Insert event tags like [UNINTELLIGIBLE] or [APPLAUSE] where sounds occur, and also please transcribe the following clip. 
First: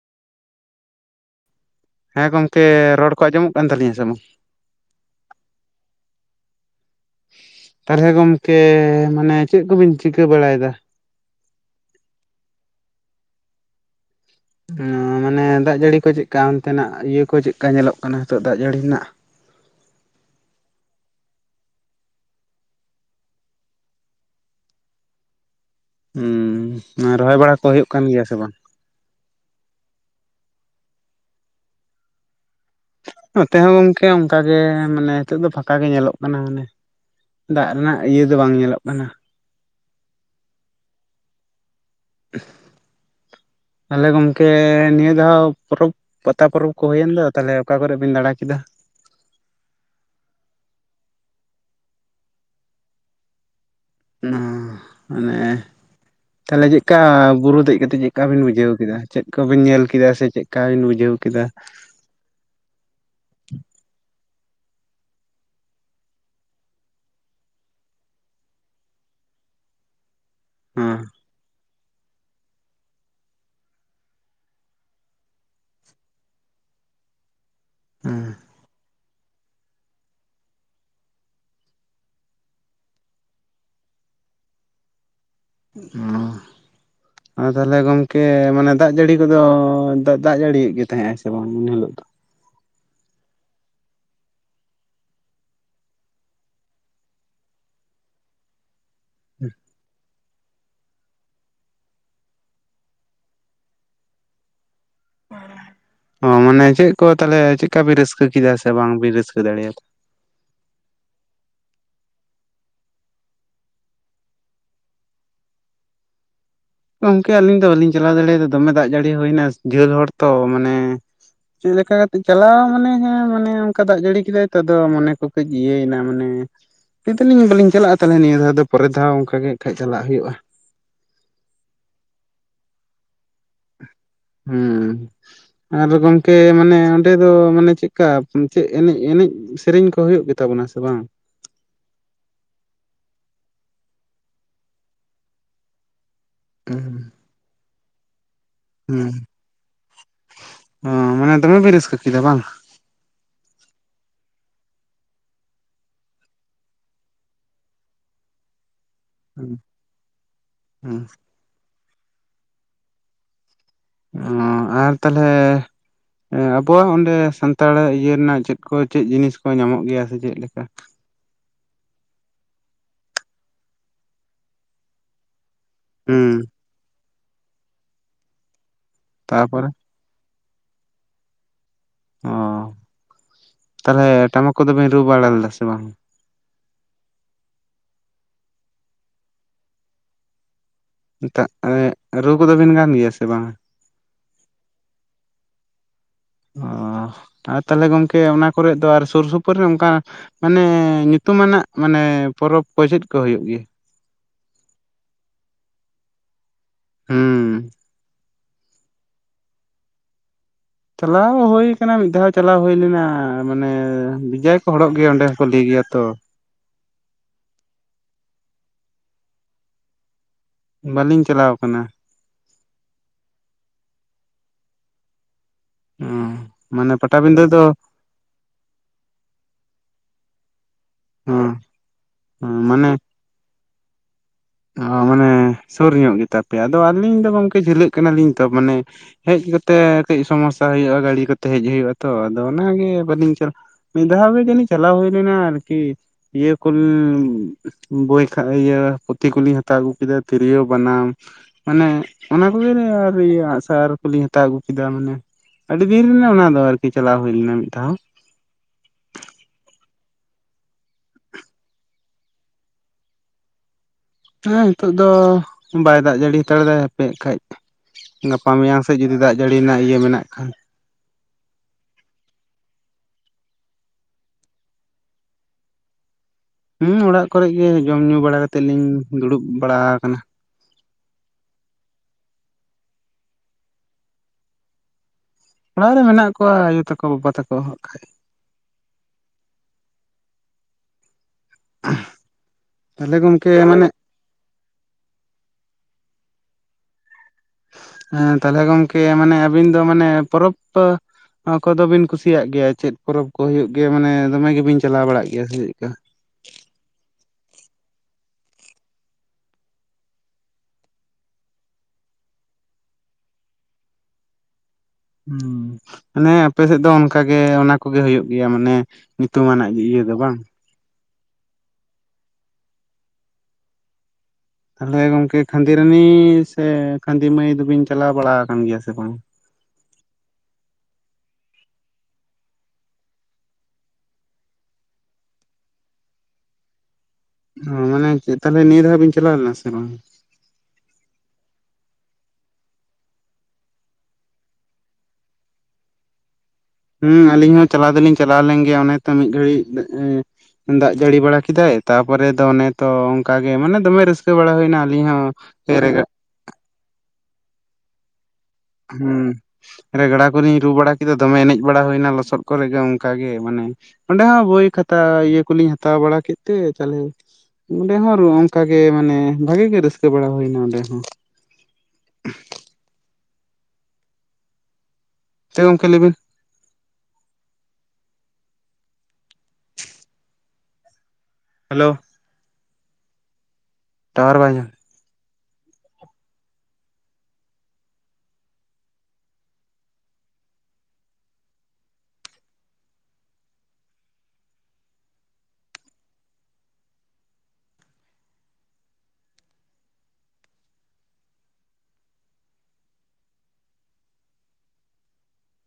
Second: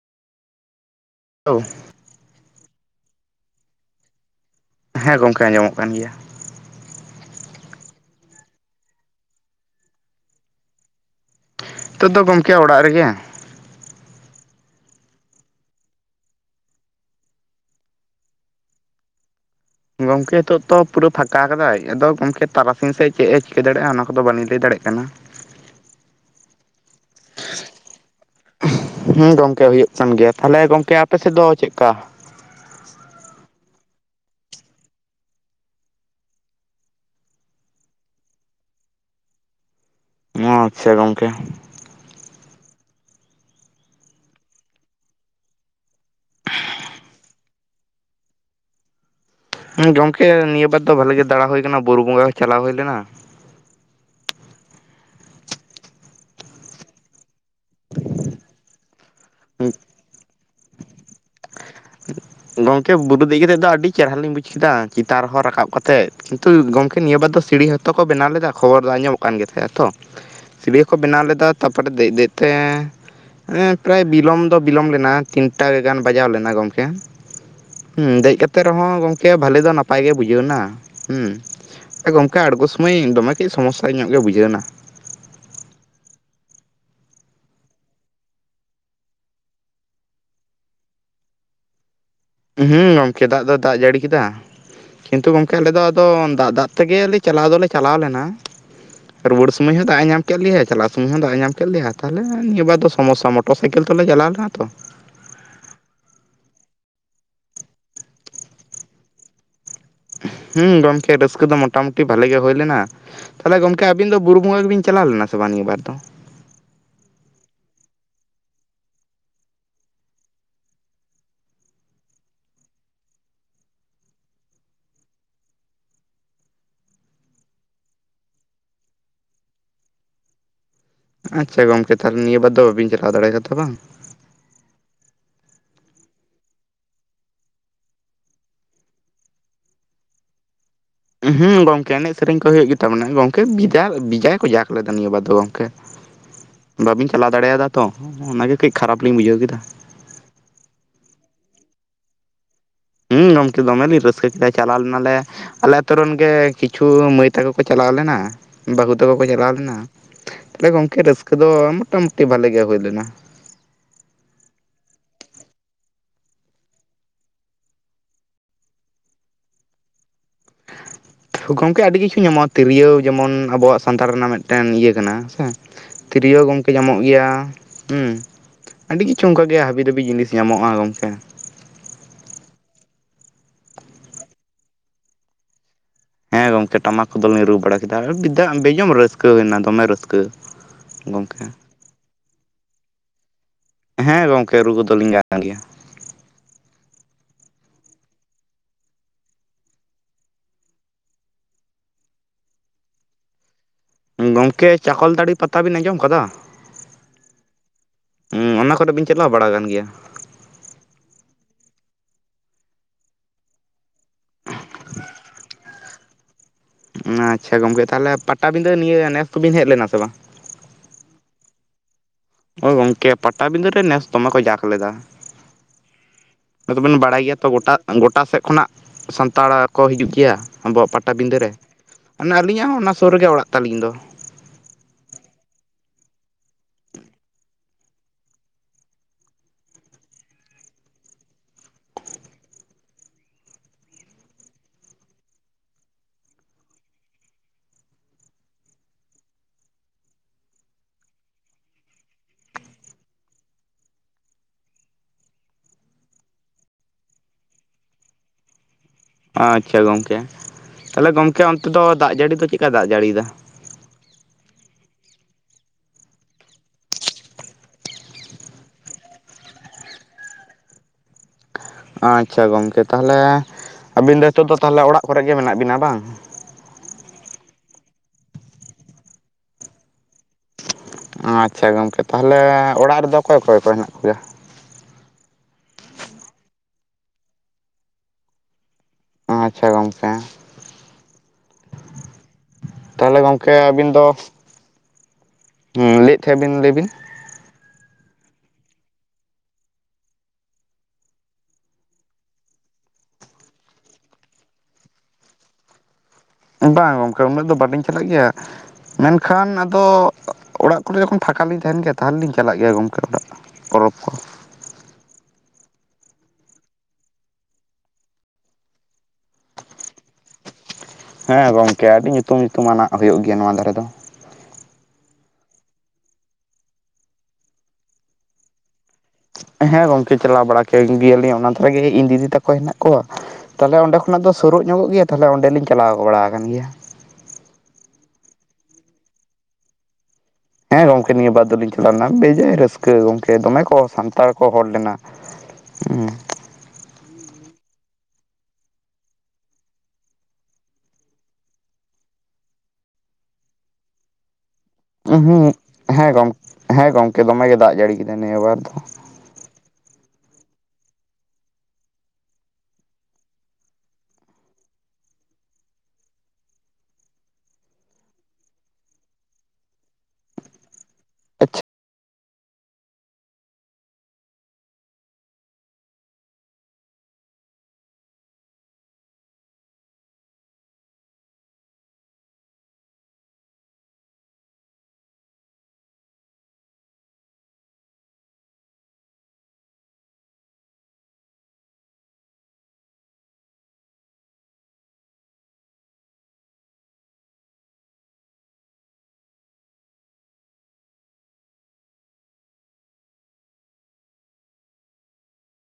ᱦᱮᱞᱞᱳ ᱦᱮᱸ ᱜᱚᱝᱠᱮ ᱨᱚᱲ ᱠᱚ ᱟᱡᱚᱢᱚᱜ ᱠᱟᱱ ᱛᱟᱞᱤᱧᱟ ᱥᱮ ᱵᱟᱝ᱾ ᱦᱮ ᱜᱚᱝᱠᱮ ᱟᱡᱚᱢᱚᱜ ᱠᱟᱱ ᱜᱮᱭᱟ᱾ ᱛᱟᱞᱦᱮ ᱜᱚᱢᱠᱮ ᱢᱟᱱᱮ ᱪᱮᱫ ᱠᱚᱵᱤᱱ ᱪᱤᱠᱟᱹ ᱵᱟᱲᱟᱭᱮᱫᱟ? ᱛᱚᱜ ᱫᱚ ᱜᱚᱢᱠᱮ ᱚᱲᱟᱜ ᱨᱮᱜᱤ ᱢᱟᱱᱮ ᱫᱟᱜ ᱡᱟᱹᱲᱤ ᱠᱚ ᱪᱮᱫᱠᱟ ᱚᱱᱛᱮᱱᱟᱜ ᱤᱭᱟᱹ ᱠᱚ ᱪᱮᱫᱞᱮᱠᱟ ᱧᱮᱞᱚᱜ ᱠᱟᱱᱟ ᱱᱤᱛᱚᱜ ᱫᱟᱜ ᱡᱟᱹᱲᱤ ᱨᱮᱱᱟᱜ᱾ ᱜᱚᱝᱠᱮ ᱱᱤᱛᱚᱜ ᱛᱚ ᱯᱩᱨᱟᱹ ᱯᱦᱟᱠᱟ ᱠᱟᱫᱟᱭ ᱟᱫᱚ ᱜᱚᱢᱠᱮ ᱛᱟᱨᱟᱥᱤᱧ ᱥᱮᱫ ᱪᱮᱫ ᱮ ᱪᱤᱠᱟᱹ ᱫᱟᱲᱮᱭᱟᱜᱼᱟ ᱚᱱᱟ ᱠᱚᱫᱚ ᱵᱟᱝ ᱞᱤᱧ ᱞᱟᱹᱭ ᱫᱟᱲᱮᱭᱟᱜ ᱠᱟᱱᱟ ᱾ ᱦᱩᱸ ᱨᱚᱦᱚᱭ ᱵᱟᱲᱟ ᱠᱚ ᱦᱳᱭᱳᱜ ᱠᱟᱱ ᱜᱮᱭᱟ ᱥᱮ ᱵᱟᱝ ᱦᱩᱸ ᱜᱚᱝᱠᱮ ᱦᱩᱭᱩᱜ ᱠᱟᱱ ᱜᱮᱭᱟ ᱛᱟᱦᱞᱮ ᱜᱚᱝᱠᱮ ᱟᱯᱮᱥᱮᱫ ᱫᱚ ᱪᱮᱫᱞᱮᱠᱟ ᱾ ᱱᱚᱛᱮ ᱦᱚᱸ ᱜᱚᱝᱠᱮ ᱚᱱᱠᱟᱜ ᱜᱮ ᱢᱟᱱᱮ ᱱᱤᱛᱚᱜ ᱫᱚ ᱯᱷᱟᱸᱠᱟ ᱜᱮ ᱧᱮᱞᱚᱜ ᱠᱟᱱᱟ ᱢᱟᱱᱮ ᱫᱟᱜ ᱨᱮᱱᱟᱜ ᱤᱭᱟᱹ ᱫᱚ ᱵᱟᱝ ᱧᱮᱞᱚᱜ ᱠᱟᱱᱟ᱾ ᱟᱪᱪᱷᱟ ᱜᱚᱢᱠᱮ ᱛᱟᱦᱞᱮ ᱜᱚᱝᱠᱮ ᱱᱤᱭᱟᱹ ᱫᱷᱟᱣ ᱯᱚᱨᱚᱵᱽ ᱯᱟᱛᱟ ᱯᱚᱨᱚᱵᱽ ᱠᱚ ᱦᱳᱭᱮᱱ ᱫᱚ, ᱛᱟᱦᱞᱮ ᱚᱠᱟ ᱠᱚᱨᱮ ᱵᱤᱱ ᱫᱟᱬᱟ ᱠᱮᱫᱟ? ᱦᱮᱸ ᱜᱚᱝᱠᱮ ᱱᱤᱭᱟᱹ ᱵᱟᱨ ᱫᱚ ᱵᱷᱟᱞᱮ ᱜᱮ ᱫᱟᱬᱟ ᱦᱳᱭ ᱠᱟᱱᱟ᱾ ᱵᱩᱨᱩ ᱵᱚᱸᱜᱟ ᱦᱚᱸ ᱪᱟᱞᱟᱣ ᱦᱳᱭ ᱞᱮᱱᱟ᱾ [UNINTELLIGIBLE] ᱛᱟᱦᱞᱮ ᱪᱮᱫᱠᱟ ᱵᱩᱨᱩ ᱫᱮᱡ ᱠᱟᱛᱮᱜ ᱪᱮᱫᱠᱟ ᱵᱤᱱ ᱵᱩᱡᱷᱟᱹᱣ ᱠᱮᱫᱟ? ᱪᱮᱫ ᱠᱚᱵᱤᱱ ᱧᱮᱞ ᱠᱮᱫᱟ ᱥᱮ ᱪᱮᱫ? ᱠᱟᱣ ᱵᱩᱡᱷᱟᱹᱣ ᱠᱮᱫᱟ ᱜᱚᱝᱠᱮ ᱵᱩᱨᱩ ᱫᱮᱡ ᱠᱟᱛᱮᱫ ᱫᱚ ᱟᱹᱰᱤ ᱪᱮᱦᱨᱟ ᱞᱤᱧ ᱵᱩᱡ ᱠᱮᱫᱟ, ᱪᱮᱛᱟᱱ ᱨᱮᱦᱚᱸ ᱨᱟᱠᱟᱵ ᱠᱟᱛᱮᱫ᱾ ᱠᱤᱱᱛᱩ ᱜᱚᱢᱠᱮ ᱱᱤᱭᱟᱹ ᱵᱟᱨ ᱫᱚ ᱥᱤᱲᱤ ᱦᱚᱸᱛᱚ ᱠᱚ ᱵᱮᱱᱟᱣ ᱞᱮᱫᱟ ᱠᱷᱚᱵᱚᱨ ᱫᱚ ᱟᱸᱡᱚᱢᱚᱜ ᱠᱟᱱ ᱜᱮ ᱛᱟᱦᱮᱸᱜᱼᱟ ᱛᱚ᱾ ᱥᱤᱲᱤ ᱦᱚᱸᱠᱚ ᱦᱮᱸ ᱵᱮᱱᱟᱣ ᱞᱮᱫᱟ ᱛᱟᱨᱯᱚᱨᱮ ᱫᱮᱡ ᱫᱮᱡ ᱛᱮ ᱮᱸ ᱯᱨᱟᱭ ᱵᱤᱞᱚᱢ ᱫᱚ ᱵᱤᱞᱚᱢ ᱞᱮᱱᱟ ᱛᱤᱱᱴᱟ ᱜᱟᱱ ᱵᱟᱡᱟᱣ ᱞᱮᱱᱟ ᱜᱚᱢᱠᱮ ᱦᱮᱸ ᱫᱮᱡ ᱠᱟᱛᱮ ᱨᱮᱦᱚᱸ ᱜᱚᱢᱠᱮ ᱵᱷᱟᱹᱞᱤ ᱫᱚ ᱱᱟᱯᱟᱭ ᱜᱮ ᱵᱩᱡᱷᱟᱹᱣ ᱞᱮᱱᱟ ᱜᱚᱢᱠᱮ ᱟᱬᱜᱚ ᱥᱚᱢᱚᱭ ᱫᱚᱢᱮ ᱠᱟᱹᱡ ᱥᱚᱢᱚᱥᱥᱟ ᱧᱚᱜ ᱜᱮ ᱵᱩᱡᱷᱟᱹᱣᱱᱟ ᱚ ᱟᱫᱚ ᱛᱟᱦᱞᱮ ᱜᱚᱝᱠᱮ ᱢᱟᱱᱮ ᱫᱟᱜ ᱡᱟᱹᱲᱤ ᱠᱚᱫᱚ ᱫᱟᱜ ᱡᱟᱹᱲᱤᱭᱮᱜ ᱜᱮ ᱛᱟᱦᱮᱸᱜ ᱟᱭ ᱥᱮ ᱵᱟᱝ ᱩᱱ ᱦᱤᱞᱳᱜ ᱫᱚ? ᱦᱩᱸ ᱜᱚᱢᱠᱮ ᱫᱟᱜ ᱫᱚ ᱫᱟᱜ ᱡᱟᱹᱲᱤ ᱠᱮᱫᱟ᱾ ᱠᱤᱱᱛᱩ ᱜᱚᱢᱠᱮ ᱟᱞᱮ ᱫᱚ ᱟᱫᱚ ᱫᱟᱜ ᱫᱟᱜ ᱛᱮᱜᱮ ᱪᱟᱞᱟᱣ ᱫᱚᱞᱮ ᱪᱟᱞᱟᱣ ᱞᱮᱱᱟ ᱨᱩᱣᱟᱹᱲ ᱥᱚᱢᱚᱭ ᱦᱚᱸ ᱫᱟᱜ ᱮ ᱧᱟᱢ ᱠᱮᱫ ᱞᱮᱭᱟᱭ ᱪᱟᱞᱟᱜ ᱥᱩᱢᱚᱭ ᱦᱚᱸ ᱫᱟᱜ ᱮ ᱧᱟᱢ ᱠᱮᱫ ᱞᱮᱭᱟ ᱛᱟᱦᱚᱞ ᱱᱤᱭᱟᱹ ᱵᱟᱨ ᱫᱚ ᱥᱚᱢᱥᱥᱟ ᱢᱚᱴᱚᱨ ᱥᱟᱭᱠᱮᱞ ᱛᱮᱞᱮ ᱪᱟᱞᱟᱣ ᱞᱮᱱᱟ ᱛᱚ᱾ ᱚ ᱢᱟᱱᱮ ᱪᱮᱫ ᱠᱚ ᱛᱟᱦᱞᱮ ᱪᱮᱫᱠᱟ ᱵᱤᱱ ᱨᱟᱹᱥᱠᱟᱹ ᱠᱮᱫᱟ ᱥᱮ ᱵᱟᱝᱵᱤᱱ ᱨᱟᱹᱥᱠᱟᱹ ᱫᱟᱲᱮᱭᱟᱫᱟ ᱦᱮᱸ ᱜᱚᱢᱠᱮ ᱨᱟᱹᱥᱠᱟᱹ ᱫᱚ ᱢᱚᱴᱟᱢᱩᱴᱤ ᱵᱷᱟᱞᱮ ᱜᱮ ᱦᱳᱭ ᱞᱮᱱᱟ ᱛᱟᱦᱞᱮ ᱜᱚᱢᱠᱮ ᱟᱺᱵᱤᱱ ᱫᱚ ᱵᱩᱨᱩ ᱵᱚᱸᱜᱟ ᱫᱚ ᱵᱤᱱ ᱪᱟᱞᱟᱣ ᱞᱮᱱᱟ ᱥᱮ ᱵᱟᱝ ᱱᱤᱭᱟᱹ ᱵᱟᱨ ᱫᱚ? ᱜᱚᱝᱠᱮ ᱟᱹᱞᱤᱧ ᱫᱚ ᱵᱟᱹᱞᱤᱧ ᱪᱟᱞᱟᱣ ᱫᱟᱲᱮᱭᱟᱫᱟ ᱫᱚᱢᱮ ᱫᱟᱜ ᱡᱟᱹᱲᱤ ᱦᱳᱭᱱᱟ ᱡᱷᱟᱹᱞ ᱦᱚᱲ ᱛᱚ ᱢᱟᱱᱮ ᱪᱮᱫ ᱞᱮᱠᱟ ᱠᱟᱛᱮᱜ ᱪᱟᱞᱟᱣ ᱢᱟᱱᱮ ᱦᱮᱸ ᱢᱟᱱᱮ ᱚᱱᱠᱟ ᱫᱟᱜ ᱡᱟᱹᱲᱤ ᱠᱮᱫᱟᱭ ᱛᱫᱚ ᱢᱚᱱᱮ ᱠᱚ ᱠᱟᱹᱡ ᱤᱭᱟᱹᱭᱱᱟ ᱢᱟᱱᱮ ᱞᱟᱹᱭ ᱫᱟᱞᱤᱧ ᱵᱟᱞᱤᱧ ᱪᱟᱞᱟᱜᱼᱟ ᱛᱟᱦᱚᱞᱮ ᱱᱤᱭᱟᱹ ᱫᱷᱟᱣ ᱫᱚ ᱯᱚᱨᱮ ᱫᱷᱟᱣ ᱚᱱᱠᱟ ᱜᱮ ᱠᱷᱟᱡ ᱪᱟᱞᱟᱜ ᱦᱳᱭᱳᱜᱼᱟ᱾ ᱟᱪᱪᱷᱟ ᱜᱚᱢᱠᱮ ᱛᱟᱦᱞᱮ ᱱᱤᱭᱟᱹ ᱵᱟᱨ ᱫᱚ ᱵᱟᱵᱤᱱ ᱪᱟᱞᱟᱣ ᱫᱟᱲᱮ ᱠᱟᱫᱟ ᱵᱟᱝ ᱦᱩᱸ ᱟᱫᱚ ᱜᱚᱝᱠᱮ ᱢᱟᱱᱮ ᱚᱸᱰᱮ ᱫᱚ ᱢᱟᱱᱮ ᱪᱮᱫᱠᱟ ᱪᱮᱫ ᱮᱱᱮᱡ ᱮᱱᱮᱡ ᱥᱮᱨᱮᱧ ᱠᱚ ᱦᱳᱭᱳᱜ ᱜᱮᱛᱟᱵᱚᱱᱟ ᱥᱮ ᱵᱟᱝ? ᱦᱩᱸ ᱜᱚᱢᱠᱮ ᱮᱱᱮᱡ ᱥᱮᱨᱮᱧ ᱠᱚ ᱦᱳᱭᱳᱜ ᱜᱮᱛᱟᱵᱚᱱᱟ ᱜᱚᱝᱠᱮ ᱵᱮᱡᱟᱭ ᱠᱚ ᱡᱟᱠ ᱞᱮᱫᱟ ᱱᱤᱭᱟᱹ ᱵᱷᱟᱨ ᱫᱚ ᱜᱚᱝᱠᱮ [INAUDIBLE] ᱵᱟᱹᱵᱤᱱ ᱦᱩᱸ ᱪᱟᱞᱟᱣ ᱫᱟᱲᱮᱭᱟᱫᱟ ᱛᱚ ᱚᱱᱟᱜᱮ ᱠᱟᱹᱡ ᱠᱷᱟᱨᱟᱯ ᱞᱤᱧ ᱵᱩᱡᱷᱟᱹᱣ ᱠᱮᱫᱟ ᱚ ᱢᱟᱱᱮ ᱫᱚᱢᱮ ᱵᱮᱱ ᱨᱟᱹᱥᱠᱟᱹ ᱠᱮᱫᱟ ᱵᱟᱝ? ᱦᱩᱸ ᱜᱚᱢᱠᱮ ᱫᱚᱢᱮ ᱞᱤᱧ ᱨᱟᱹᱥᱠᱟᱹ ᱠᱮᱫᱟ ᱪᱟᱞᱟᱣ ᱞᱮᱱᱟᱞᱮ᱾ ᱟᱞᱮ ᱟᱛᱳ ᱨᱮᱱ ᱜᱮ ᱠᱤᱪᱷᱩ ᱢᱟᱹᱭ ᱛᱟᱠᱚ ᱠᱚ ᱪᱟᱞᱟᱣ ᱞᱮᱱᱟ᱾ ᱵᱟᱹᱦᱩ ᱛᱟᱠᱚ ᱠᱚ ᱪᱟᱞᱟᱣ ᱞᱮᱱᱟ, ᱛᱟᱦᱞᱮ ᱜᱚᱝᱠᱮ ᱦᱩᱸ ᱨᱟᱹᱥᱠᱟᱹ ᱫᱚ ᱢᱚᱴᱟ ᱢᱩᱴᱤ ᱵᱷᱟᱞᱮ ᱜᱮ ᱦᱳᱭ ᱞᱮᱱᱟ᱾ ᱚ ᱟᱨ ᱛᱟᱦᱞᱮ ᱟᱵᱚᱣᱟᱜ ᱚᱸᱰᱮ ᱥᱟᱱᱛᱟᱲ ᱤᱭᱟᱹ ᱨᱮᱱᱟᱜ ᱪᱮᱫ ᱠᱚ ᱪᱮᱫ ᱡᱤᱱᱤᱥ ᱠᱚ ᱧᱟᱢᱚᱜ ᱜᱮᱭᱟ ᱥᱮ ᱪᱮᱫ ᱞᱮᱠᱟ ᱜᱚᱝᱠᱮ ᱟᱹᱰᱤ ᱠᱤᱪᱷᱩ ᱧᱟᱢᱚᱜᱼᱟ ᱛᱤᱨᱭᱳᱣ ᱡᱮᱢᱚᱱ ᱟᱵᱚᱣᱟᱜ ᱥᱟᱱᱛᱟᱲ ᱨᱮᱱᱟᱜ ᱢᱤᱫᱴᱮᱱ ᱤᱭᱟᱹ ᱠᱟᱱᱟ ᱦᱮᱸ ᱥᱮ ᱛᱤᱨᱭᱳ ᱦᱩᱸ ᱜᱚᱝᱠᱮ ᱧᱟᱢᱚᱜ ᱜᱮᱭᱟ ᱦᱩᱸ ᱟᱹᱰᱤ ᱠᱤᱪᱷᱩ ᱚᱱᱠᱟ ᱜᱮ ᱛᱟᱯᱚᱨᱮ ᱦᱟᱹᱵᱤᱡ ᱫᱷᱟᱹᱵᱤ ᱡᱤᱱᱤᱥ ᱧᱟᱢᱚᱜᱼᱟ ᱜᱚᱢᱠᱮ ᱚ ᱛᱟᱦᱚᱞᱮ ᱴᱟᱢᱟᱠ ᱠᱚᱫᱚ ᱵᱤᱱ ᱨᱩ ᱵᱟᱲᱟ ᱞᱮᱫᱟ ᱥᱮ ᱵᱟᱝ? ᱦᱮᱸ ᱜᱚᱝᱠᱮ ᱴᱟᱢᱟᱠ ᱠᱚᱫᱚ ᱞᱤᱧ ᱨᱩ ᱵᱟᱲᱟ ᱠᱮᱫᱟ ᱟᱹᱰᱤ ᱵᱮᱡᱚᱢ ᱨᱟᱹᱥᱠᱟᱹ ᱦᱳᱭᱱᱟ ᱫᱚᱢᱮ ᱨᱟᱹᱥᱠᱟᱹ᱾ ᱜᱚᱢᱠᱮ ᱱᱮᱛᱟᱜ ᱨᱩ ᱠᱚᱫᱚᱵᱤᱱ ᱜᱟᱱ ᱜᱮᱭᱟ ᱥᱮ ᱵᱟᱝᱟ? ᱦᱮᱸ ᱜᱚᱝᱠᱮ ᱨᱩ ᱠᱚᱫᱚ ᱞᱤᱧ ᱜᱟᱱ ᱜᱮᱭᱟ᱾ ᱚ ᱟᱨ ᱛᱟᱦᱚᱞᱮ ᱜᱚᱝᱠᱮ ᱚᱱᱟ ᱠᱚᱨᱮᱜ ᱫᱚ ᱟᱨ ᱥᱩᱨ ᱥᱩᱯᱩᱨ ᱨᱮ ᱚᱱᱠᱟ ᱢᱟᱱᱮ ᱧᱩᱛᱩᱢ ᱟᱱᱟᱜ ᱢᱟᱱᱮ ᱯᱚᱨᱚᱵᱽ ᱠᱚ ᱪᱮᱫ ᱠᱚ ᱦᱩᱭᱩᱜ ᱜᱮᱭᱟ ᱜᱚᱢᱠᱮ ᱪᱟᱠᱚᱞᱛᱟᱲᱤ ᱯᱟᱛᱟ ᱵᱤᱱ ᱟᱸᱡᱚᱢ ᱠᱟᱫᱟ ᱦᱩᱸ ᱦᱩᱸ ᱚᱱᱟ ᱠᱚᱨᱮ ᱵᱤᱱ ᱪᱟᱞᱟᱣ ᱵᱟᱲᱟ ᱟᱠᱟᱱ ᱜᱮᱭᱟ ᱪᱟᱞᱟᱣ ᱦᱳᱭ ᱠᱟᱱᱟ ᱢᱤᱫ ᱫᱷᱟᱣ ᱪᱟᱞᱟᱣ ᱦᱩᱭ ᱞᱮᱱᱟ ᱢᱟᱱᱮ ᱵᱤᱡᱟᱭ ᱠᱚ ᱦᱚᱲᱼᱚᱜ ᱜᱮᱭᱟ ᱚᱸᱰᱮ ᱦᱚᱸᱠᱚ ᱞᱟᱹᱭ ᱜᱮᱭᱟ ᱛᱚ ᱟᱪᱪᱷᱟ ᱜᱚᱢᱠᱮ ᱛᱟᱞᱦᱮ ᱯᱟᱴᱟᱵᱤᱸᱫᱟᱹ ᱱᱤᱭᱟᱹ ᱱᱮᱥ ᱛᱚᱵᱤᱱ ᱦᱮᱡ ᱞᱮᱱᱟ ᱥᱮ ᱵᱟᱝ ᱵᱟᱹᱞᱤᱧ ᱪᱟᱞᱟᱣ ᱠᱟᱱᱟ ᱦᱚᱭ ᱜᱚᱢᱠᱮ ᱯᱟᱴᱟᱵᱤᱸᱫᱷᱟᱹ ᱨᱮ ᱱᱮᱥ ᱫᱚᱢᱮ ᱠᱚ ᱡᱟᱸᱠ ᱞᱮᱫᱟ ᱚᱸ ᱟᱫᱚ ᱢᱟᱱᱮ ᱵᱮᱱ ᱵᱟᱲᱟᱭ ᱜᱮᱭᱟ ᱯᱟᱴᱟᱵᱤᱸᱫᱟᱹ ᱛᱚ ᱫᱚ ᱜᱚᱴᱟ ᱜᱚᱴᱟ ᱥᱮᱫ ᱠᱷᱚᱱᱟᱜ ᱥᱟᱱᱛᱟᱲ ᱠᱚ ᱦᱤᱡᱩᱜ ᱜᱤᱭᱟ ᱟᱵᱚᱣᱟᱜ ᱯᱟᱴᱟᱵᱤᱸᱫᱟᱹ ᱦᱚᱸ ᱨᱮ ᱢᱟᱱᱮ ᱟᱹᱞᱤᱧᱼᱟᱜ ᱦᱚᱸ ᱚᱱᱟ ᱥᱳᱨ ᱨᱮᱜᱮ ᱚᱲᱟᱜ ᱛᱟᱹᱞᱤᱧ ᱫᱚ ᱚ ᱢᱟᱱᱮ ᱥᱩᱨ ᱧᱚᱜ ᱜᱮᱛᱟ ᱯᱮᱭᱟ ᱟᱫᱚ ᱟᱹᱞᱤᱧ ᱫᱚ ᱜᱚᱢᱠᱮ ᱡᱷᱟᱹᱞᱟᱹᱜ ᱠᱟᱱᱟᱞᱤᱧ ᱛᱚ ᱢᱟᱱᱮ ᱦᱮᱡ ᱠᱚᱛᱮ ᱠᱟᱹᱡ ᱥᱚᱢᱚᱥᱥᱟ ᱦᱩᱭᱩᱜᱼᱟ ᱜᱟᱹᱲᱤ ᱠᱚᱛᱮ ᱦᱮᱡ ᱦᱩᱭᱩᱜᱼᱟ ᱛᱚ ᱟᱫᱚ ᱚᱱᱟᱜᱮ ᱵᱟᱹᱞᱤᱧ ᱪᱟᱞᱟᱜ ᱢᱤᱫ ᱫᱷᱟᱶ ᱜᱮ ᱡᱟᱹᱱᱤᱡ ᱪᱟᱞᱟᱣ ᱦᱩᱭ ᱞᱮᱱᱟ ᱟᱨᱠᱤ ᱤᱭᱟᱹ ᱠᱚ ᱵᱳᱭ ᱠᱷᱟ ᱤᱭᱟᱹ ᱫᱷᱩᱛᱤ ᱠᱚ ᱞᱤᱧ ᱦᱟᱛᱟᱣ ᱟᱹᱜᱩ ᱠᱮᱫᱟ ᱛᱤᱨᱭᱳ ᱵᱟᱱᱟᱢ ᱢᱟᱱᱮ ᱚᱱᱟ ᱠᱚᱜᱮ ᱟᱨ ᱤᱭᱟᱹ ᱟᱸᱜᱼᱥᱟᱨ ᱠᱚ ᱞᱤᱧ ᱦᱟᱛᱟᱣ ᱟᱹᱜᱩ ᱠᱮᱫᱟ ᱢᱟᱱᱮ ᱟᱹᱰᱤ ᱫᱤᱱ ᱨᱮᱱᱟᱜ ᱚᱱᱟ ᱫᱚ ᱟᱨᱠᱤ ᱪᱟᱞᱟᱣ ᱦᱩᱭ ᱞᱮᱱᱟ ᱢᱤᱫ ᱫᱷᱟᱣ ᱟᱪᱪᱷᱟ ᱜᱚᱢᱠᱮ ᱛᱟᱞᱦᱮ ᱜᱚᱢᱠᱮ ᱚᱱᱛᱮ ᱫᱚ ᱫᱟᱜ ᱡᱟᱹᱲᱤ ᱫᱚ ᱪᱮᱫ ᱞᱠᱟᱭ ᱫᱟᱜ ᱡᱟᱹᱲᱤᱭᱫᱟ ᱦᱮᱸ ᱦᱤᱛᱚᱜ ᱫᱚ ᱵᱟᱭ ᱫᱟᱜ ᱡᱟᱹᱲᱤ ᱦᱟᱛᱟᱲ ᱫᱟᱭ ᱦᱟᱯᱮ ᱦᱟᱜ ᱠᱷᱟᱡ ᱜᱟᱯᱟ ᱢᱮᱭᱟᱝ ᱥᱮᱡ ᱡᱩᱫᱤ ᱫᱟᱜ ᱡᱟᱹᱲᱤ ᱨᱮᱱᱟᱜ ᱤᱭᱟᱹ ᱢᱮᱱᱟᱜ ᱠᱷᱟᱱ ᱟᱪᱪᱷᱟ ᱜᱚᱢᱠᱮ ᱛᱟᱦᱞᱮ ᱟᱵᱤᱱ ᱫᱚ ᱱᱤᱛᱚᱜ ᱫᱚ ᱛᱟᱦᱞᱮ ᱚᱲᱟᱜ ᱠᱚᱨᱮᱜ ᱜᱮ ᱢᱮᱱᱟᱜ ᱵᱤᱱᱟ ᱵᱟᱝ ᱦᱩᱸ ᱚᱲᱟᱜ ᱠᱚᱨᱮᱜ ᱜᱮ ᱡᱚᱢ ᱧᱩ ᱵᱟᱲᱟ ᱠᱟᱛᱮᱫ ᱞᱤᱧ ᱫᱩᱲᱩᱵ ᱵᱟᱲᱟ ᱟᱠᱟᱱᱟ ᱟᱪᱪᱷᱟ ᱜᱚᱢᱠᱮ ᱛᱟᱦᱞᱮ ᱚᱲᱟᱜ ᱨᱮᱫᱚ ᱚᱠᱚᱭ ᱚᱠᱚᱭ ᱠᱚ ᱦᱮᱱᱟᱜ ᱠᱚ ᱜᱮᱭᱟ ᱚᱲᱟᱜ ᱨᱮ ᱢᱮᱱᱟᱜ ᱠᱚᱣᱟ ᱟᱭᱳ ᱛᱟᱠᱚ ᱵᱟᱵᱟ ᱛᱟᱠᱚ ᱦᱟᱸᱜ ᱠᱷᱟᱡ ᱟᱪᱪᱷᱟ ᱜᱚᱢᱠᱮ ᱛᱟᱦᱚᱞᱮ ᱜᱚᱢᱠᱮ ᱟᱹᱵᱤᱱ ᱫᱚ ᱦᱩᱸ ᱞᱟᱹᱭ ᱮᱫ ᱛᱟᱦᱮᱫ ᱵᱤᱱ ᱞᱟᱹᱭ ᱵᱤᱱ ᱦᱮᱸ ᱛᱟᱦᱞᱮ ᱜᱚᱝᱠᱮ ᱢᱟᱱᱮ ᱟᱹᱵᱤᱱ ᱫᱚ ᱢᱟᱱᱮ ᱯᱚᱨᱚᱵᱽ ᱛᱚ, ᱱᱚᱣᱟ ᱠᱚᱫᱚ ᱵᱤᱱ ᱠᱩᱥᱤᱭᱟᱜ ᱜᱮᱭᱟ ᱪᱮᱫ ᱯᱚᱨᱚᱵᱽ ᱠᱚ ᱦᱩᱭᱩᱜ ᱜᱮᱭᱟ ᱢᱟᱱᱮ ᱫᱚᱢᱮ ᱜᱮᱵᱤᱱ ᱪᱟᱞᱟᱣ ᱵᱟᱲᱟᱜ ᱜᱮᱭᱟ ᱥᱮ ᱪᱮᱫᱠᱟ ᱵᱟᱝ ᱜᱚᱢᱠᱮ ᱩᱱᱟᱹᱜ ᱫᱚ ᱵᱟᱹᱞᱤᱧ ᱪᱟᱞᱟᱜ ᱜᱮᱭᱟ ᱢᱮᱱᱠᱷᱟᱱ ᱟᱫᱚ ᱚᱲᱟᱜ ᱠᱚᱨᱮ ᱡᱚᱠᱷᱚᱱ ᱯᱷᱟᱸᱠᱟᱞᱤᱧ ᱛᱟᱦᱮᱱ ᱜᱮᱭᱟ ᱛᱟᱦᱞᱮ ᱞᱤᱧ ᱪᱟᱞᱟᱜ ᱜᱮᱭᱟ ᱜᱚᱢᱠᱮ ᱯᱚᱨᱚᱵᱽ ᱠᱚ ᱦᱩᱸ ᱢᱟᱱᱮ ᱟᱯᱮᱥᱮᱫ ᱫᱚ ᱚᱱᱠᱟ ᱜᱮ ᱚᱱᱟ ᱠᱚᱜᱮ ᱦᱩᱭᱩᱜ ᱜᱮᱭᱟ ᱢᱟᱱᱮ ᱧᱩᱛᱩᱢᱟᱱᱟᱜ ᱤᱭᱟᱹ ᱫᱚ ᱵᱟᱝ ᱦᱮᱸ ᱜᱚᱝᱠᱮ ᱟᱹᱰᱤ ᱧᱩᱛᱩᱢ ᱧᱩᱛᱩᱢ ᱟᱱᱟᱜ ᱦᱩᱭᱩᱜ ᱜᱮᱭᱟ ᱱᱚᱣᱟ ᱫᱷᱟᱨᱮ ᱫᱚ ᱛᱟᱦᱚᱞᱮ ᱜᱚᱝᱠᱮ ᱠᱷᱟᱱᱫᱤ ᱨᱟᱱᱤ ᱥᱮ ᱠᱷᱟᱹᱱᱫᱤ ᱢᱟᱹᱭ ᱫᱚᱵᱤᱱ ᱪᱟᱞᱟᱣ ᱵᱟᱲᱟ ᱟᱠᱟᱱ ᱜᱮᱭᱟ ᱥᱮ ᱵᱟᱝ ᱦᱮᱸ ᱜᱚᱝᱠᱮ ᱪᱟᱞᱟᱣ ᱵᱟᱲᱟ ᱠ ᱜᱮᱭᱟᱞᱤᱧ ᱚᱱᱟ ᱛᱷᱟᱨᱮ ᱤᱧ ᱫᱤᱫᱤ ᱛᱟᱠᱚ ᱦᱮᱱᱟᱜ ᱠᱚᱣᱟ ᱛᱟᱦᱚᱞᱮ ᱚᱸᱰᱮ ᱠᱷᱚᱱᱟᱜ ᱫᱚ ᱥᱩᱨᱩᱜ ᱧᱚᱜᱚᱜ ᱜᱮᱭᱟ ᱛᱟᱦᱮ ᱚᱸᱰᱮᱞᱤᱧ ᱪᱟᱞᱟᱣ ᱵᱟᱲᱟ ᱟᱠᱟᱱ ᱜᱮᱭᱟ ᱚ ᱢᱟᱱᱮ ᱛᱟᱦᱚᱞᱮ ᱱᱤᱭᱟᱹ ᱫᱷᱟᱟᱜ ᱵᱮᱤᱱ ᱪᱟᱞᱟᱣ ᱞᱮᱱᱟ ᱥᱮ ᱵᱟᱝ ᱦᱮᱸ ᱜᱚᱝᱠᱮ ᱱᱤᱭᱟᱹ ᱵᱟᱨ ᱫᱚᱞᱤᱧ ᱪᱟᱞᱟᱣ ᱞᱮᱱᱟ ᱵᱮᱡᱟᱭ ᱨᱟᱹᱥᱠᱟᱹ ᱜᱚᱢᱠᱮ ᱫᱚᱢᱮ ᱠᱚ ᱥᱟᱱᱛᱟᱲ ᱠᱚ ᱦᱚᱲ ᱞᱮᱱᱟ। ᱦᱩᱸ ᱦᱩᱸ ᱟᱞᱤᱧ ᱦᱚᱸ ᱪᱟᱞᱟᱣ ᱫᱚ ᱞᱤᱧ ᱪᱟᱞᱟᱣ ᱞᱮᱱ ᱜᱮᱭᱟ ᱚᱱᱮ ᱛᱚ ᱢᱤᱫ ᱜᱷᱟᱹᱲᱤᱡ ᱫᱟᱜ ᱡᱟᱹᱲᱤ ᱵᱟᱲᱟ ᱠᱮᱫᱟᱭ ᱛᱟᱯᱚᱨᱮ ᱫᱚ ᱚᱱᱮ ᱛᱚ ᱚᱱᱠᱟ ᱜᱮ ᱢᱟᱱᱮ ᱫᱚᱢᱮ ᱨᱟᱹᱥᱠᱟᱹ ᱵᱟᱲᱟ ᱦᱩᱭᱱᱟ ᱟᱹᱞᱤᱧ ᱦᱩ ᱦᱚᱸ ᱨᱮᱜᱟ ᱦᱮᱸ ᱦᱮᱸ ᱜᱚᱝᱠᱮ ᱫᱚᱢᱮ ᱜᱮ ᱫᱟᱜ ᱡᱟᱹᱲᱤ ᱠᱮᱫᱟ ᱱᱤᱭᱟᱹ ᱵᱟᱨ ᱫᱚ ᱦᱮᱸ ᱨᱮᱜᱽᱲᱟ ᱠᱚᱞᱤᱧ ᱨᱩ ᱵᱟᱲᱟ ᱠᱮᱫᱟ ᱫᱚᱢᱮ ᱮᱱᱮᱡ ᱵᱟᱲᱟ ᱦᱩᱭᱱᱟ ᱞᱚᱥᱚᱫ ᱠᱚᱨᱮ ᱜᱮ ᱚᱱᱠᱟ ᱜᱮ ᱢᱟᱱᱮ ᱚᱸᱰᱮ ᱦᱚᱸ ᱵᱳᱭ ᱠᱷᱟᱛᱟ ᱤᱭᱟᱹ ᱠᱚᱞᱤᱧ ᱦᱟᱛᱟᱣ ᱵᱟᱲᱟ ᱠᱮᱫ ᱛᱮ ᱛᱟᱦᱚᱞᱮ ᱚᱸᱰᱮ ᱦᱚᱸ ᱚᱱᱠᱟᱟᱜ ᱜᱮ ᱢᱟᱱᱮ ᱵᱷᱟᱜᱤ ᱜᱮ ᱨᱟᱹᱥᱠᱟᱹ ᱵᱟᱲᱟ ᱦᱩᱭᱱᱟ ᱚᱸᱰᱮ ᱦᱚᱸ ᱟᱪᱪᱷᱟ ᱛᱟᱹᱣ ᱜᱚᱢᱠᱮ ᱞᱟᱹᱭ ᱵᱤᱱ ᱦᱮᱞᱳ ᱴᱟᱣᱟᱨ ᱵᱟᱭ ᱧᱟᱢ